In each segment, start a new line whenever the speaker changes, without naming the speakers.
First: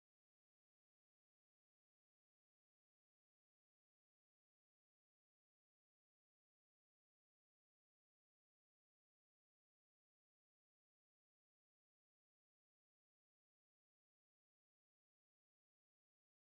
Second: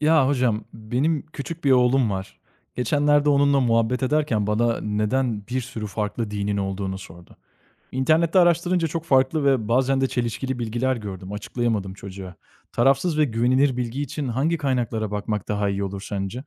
Ya hocam, benim küçük bir oğlum var. Geçenlerde onunla muhabbet ederken bana neden bir sürü farklı dinin olduğunu sordu. İnternette araştırınca çok farklı ve bazen de çelişkili bilgiler gördüm. Açıklayamadım çocuğa. Tarafsız ve güvenilir bilgi için hangi kaynaklara bakmak daha iyi olur sence?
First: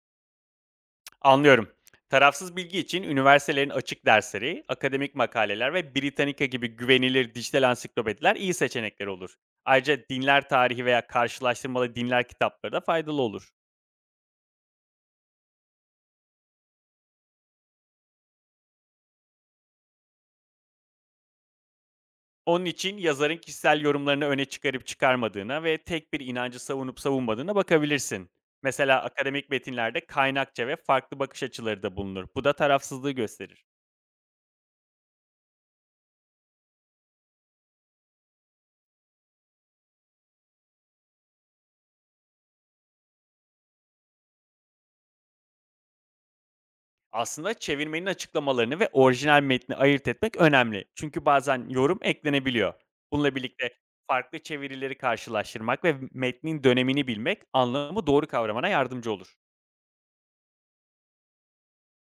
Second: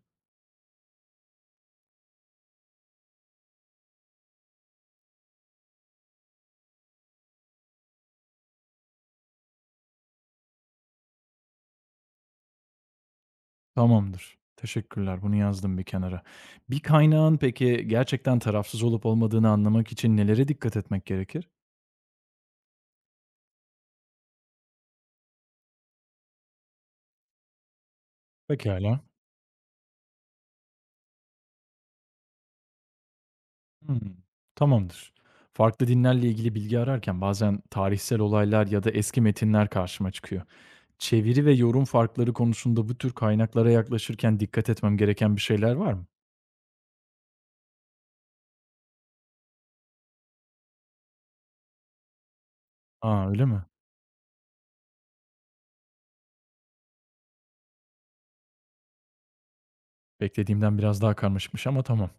Anlıyorum. Tarafsız bilgi için üniversitelerin açık dersleri, akademik makaleler ve Britannica gibi güvenilir dijital ansiklopediler iyi seçenekler olur. Ayrıca dinler tarihi veya karşılaştırmalı dinler kitapları da faydalı olur.
Tamamdır. Teşekkürler. Bunu yazdım bir kenara. Bir kaynağın peki gerçekten tarafsız olup olmadığını anlamak için nelere dikkat etmek gerekir?
Onun için yazarın kişisel yorumlarını öne çıkarıp çıkarmadığına ve tek bir inancı savunup savunmadığına bakabilirsin. Mesela
Pekala.
akademik metinlerde kaynakça ve farklı bakış açıları da bulunur. Bu da tarafsızlığı gösterir.
Hımm. Tamamdır. Farklı dinlerle ilgili bilgi ararken bazen tarihsel olaylar ya da eski metinler karşıma çıkıyor. Çeviri ve yorum farkları konusunda bu tür kaynaklara yaklaşırken dikkat etmem gereken bir şeyler var mı?
Aslında çevirmenin açıklamalarını ve orijinal metni ayırt etmek önemli. Çünkü bazen yorum eklenebiliyor.
A,
Bununla
öyle mi?
birlikte farklı çevirileri karşılaştırmak ve metnin dönemini bilmek anlamı doğru kavramana yardımcı olur.
Beklediğimden biraz daha karmaşıkmış ama tamam.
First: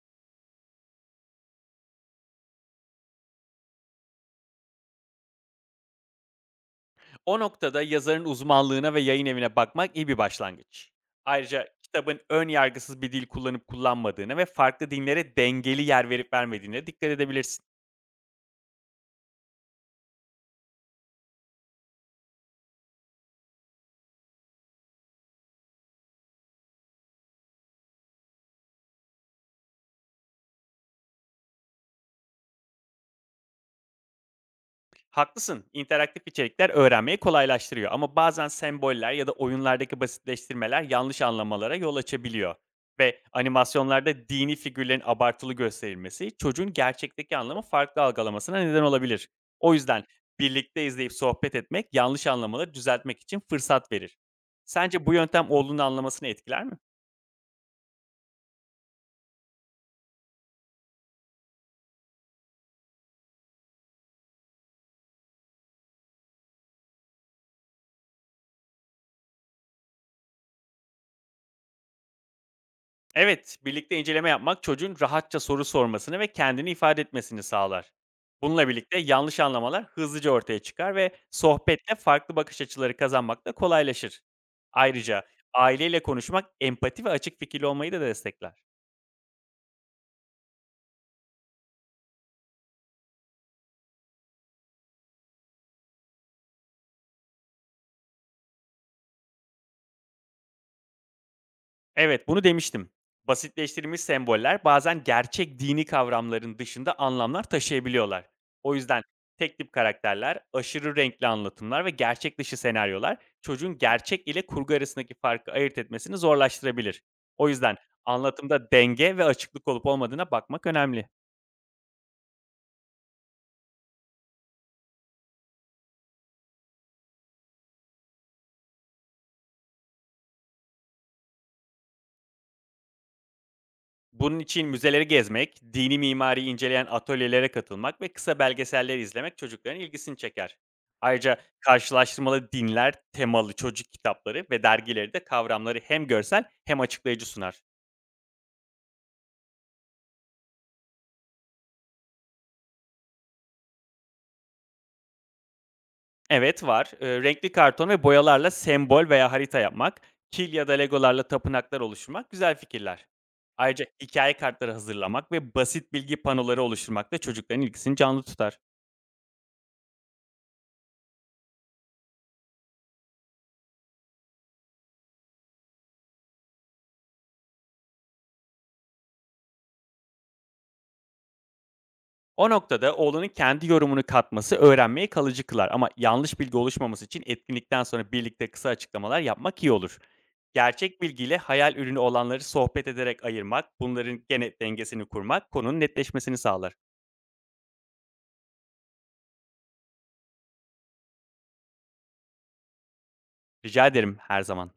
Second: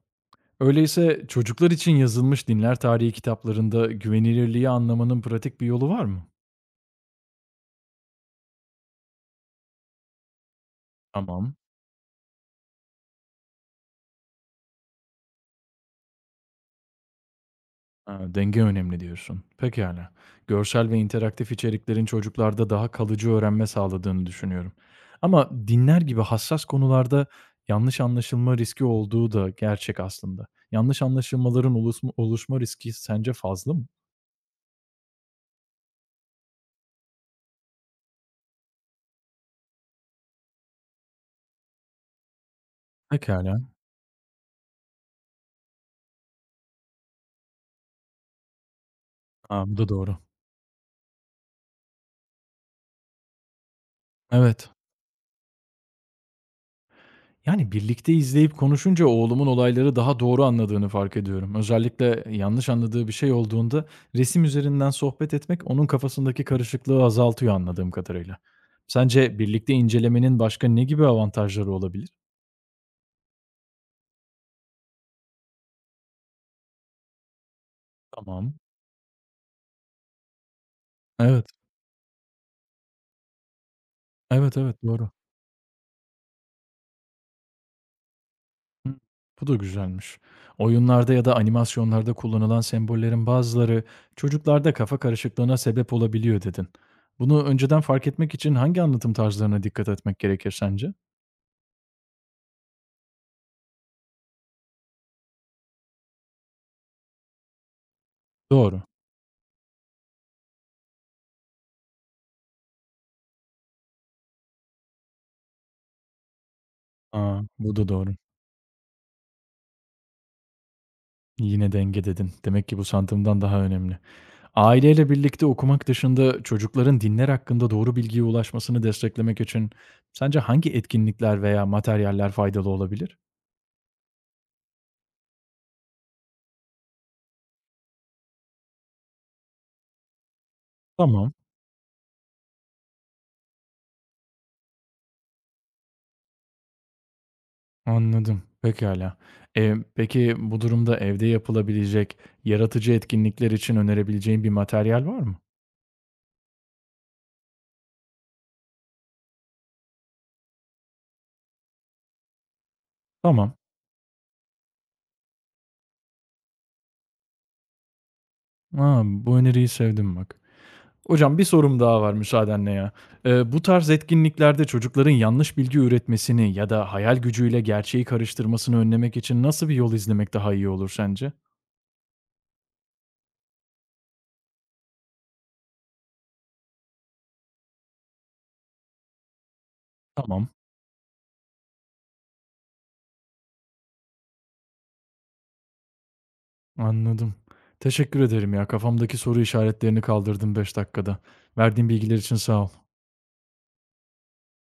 Öyleyse çocuklar için yazılmış dinler tarihi kitaplarında güvenilirliği anlamanın pratik bir yolu var mı?
O noktada yazarın uzmanlığına ve yayın evine bakmak iyi bir başlangıç.
Tamam.
Ayrıca kitabın ön yargısız bir dil kullanıp kullanmadığını ve farklı dinlere dengeli yer verip vermediğine dikkat edebilirsin.
Ha, denge önemli diyorsun. Pekâlâ. Görsel ve interaktif içeriklerin çocuklarda daha kalıcı öğrenme sağladığını düşünüyorum. Ama dinler gibi hassas konularda yanlış anlaşılma riski olduğu da gerçek aslında. Yanlış anlaşılmaların oluşma riski sence fazla mı?
Haklısın. İnteraktif içerikler öğrenmeyi kolaylaştırıyor ama bazen semboller ya da oyunlardaki basitleştirmeler yanlış anlamalara yol açabiliyor. Ve
Pekâlâ.
animasyonlarda dini figürlerin abartılı gösterilmesi çocuğun gerçekteki anlamı farklı algılamasına neden olabilir.
A,
O
bu da
yüzden
doğru.
birlikte izleyip sohbet etmek yanlış anlamaları düzeltmek için fırsat verir.
Evet.
Sence bu yöntem oğlunun anlamasını etkiler mi?
Yani birlikte izleyip konuşunca oğlumun olayları daha doğru anladığını fark ediyorum. Özellikle yanlış anladığı bir şey olduğunda resim üzerinden sohbet etmek onun kafasındaki karışıklığı azaltıyor anladığım kadarıyla. Sence birlikte incelemenin başka ne gibi avantajları olabilir?
Evet, birlikte inceleme yapmak çocuğun rahatça soru sormasını ve kendini ifade etmesini sağlar.
Tamam.
Bununla birlikte yanlış anlamalar hızlıca ortaya çıkar ve
Evet.
sohbette farklı bakış açıları kazanmak da kolaylaşır.
Evet evet doğru.
Ayrıca aileyle konuşmak empati ve açık fikirli olmayı da destekler.
Hı, bu da güzelmiş. Oyunlarda ya da animasyonlarda kullanılan sembollerin bazıları çocuklarda kafa karışıklığına sebep olabiliyor dedin. Bunu önceden fark etmek için hangi anlatım tarzlarına dikkat etmek gerekir sence?
Evet, bunu demiştim. Basitleştirilmiş semboller bazen gerçek dini kavramların dışında anlamlar taşıyabiliyorlar. O
Doğru.
yüzden tek tip karakterler, aşırı renkli anlatımlar ve gerçek dışı senaryolar çocuğun gerçek ile kurgu arasındaki farkı ayırt etmesini zorlaştırabilir.
A!
O yüzden
Bu da doğru.
anlatımda denge ve açıklık olup olmadığına bakmak önemli.
Yine denge dedin. Demek ki bu sandığımdan daha önemli. Aileyle birlikte okumak dışında çocukların dinler hakkında doğru bilgiye ulaşmasını desteklemek için sence hangi etkinlikler veya materyaller faydalı olabilir?
Bunun için müzeleri gezmek, dini mimariyi inceleyen atölyelere katılmak ve kısa belgeseller izlemek çocukların ilgisini çeker.
Tamam,
Ayrıca karşılaştırmalı dinler, temalı çocuk kitapları ve dergileri de kavramları hem görsel hem açıklayıcı sunar.
anladım. Pekâlâ. Peki bu durumda evde yapılabilecek yaratıcı etkinlikler için önerebileceğin bir materyal var mı?
Evet var, renkli karton ve boyalarla sembol veya harita yapmak, kil ya da legolarla tapınaklar oluşturmak güzel fikirler.
Tamam.
Ayrıca hikaye kartları hazırlamak ve basit bilgi panoları oluşturmak da çocukların ilgisini canlı tutar.
A! Bu öneriyi sevdim bak. Hocam bir sorum daha var müsaadenle ya. Bu tarz etkinliklerde çocukların yanlış bilgi üretmesini ya da hayal gücüyle gerçeği karıştırmasını önlemek için nasıl bir yol izlemek daha iyi olur sence?
O noktada oğlanın kendi yorumunu katması öğrenmeyi kalıcı kılar ama yanlış bilgi oluşmaması için etkinlikten sonra birlikte kısa açıklamalar yapmak iyi olur.
Tamam,
Gerçek bilgiyle hayal ürünü olanları sohbet ederek ayırmak, bunların gene dengesini kurmak konunun netleşmesini sağlar.
anladım. Teşekkür ederim ya. Kafamdaki soru işaretlerini kaldırdım 5 dakikada. Verdiğin bilgiler için sağ ol.
Rica ederim her zaman.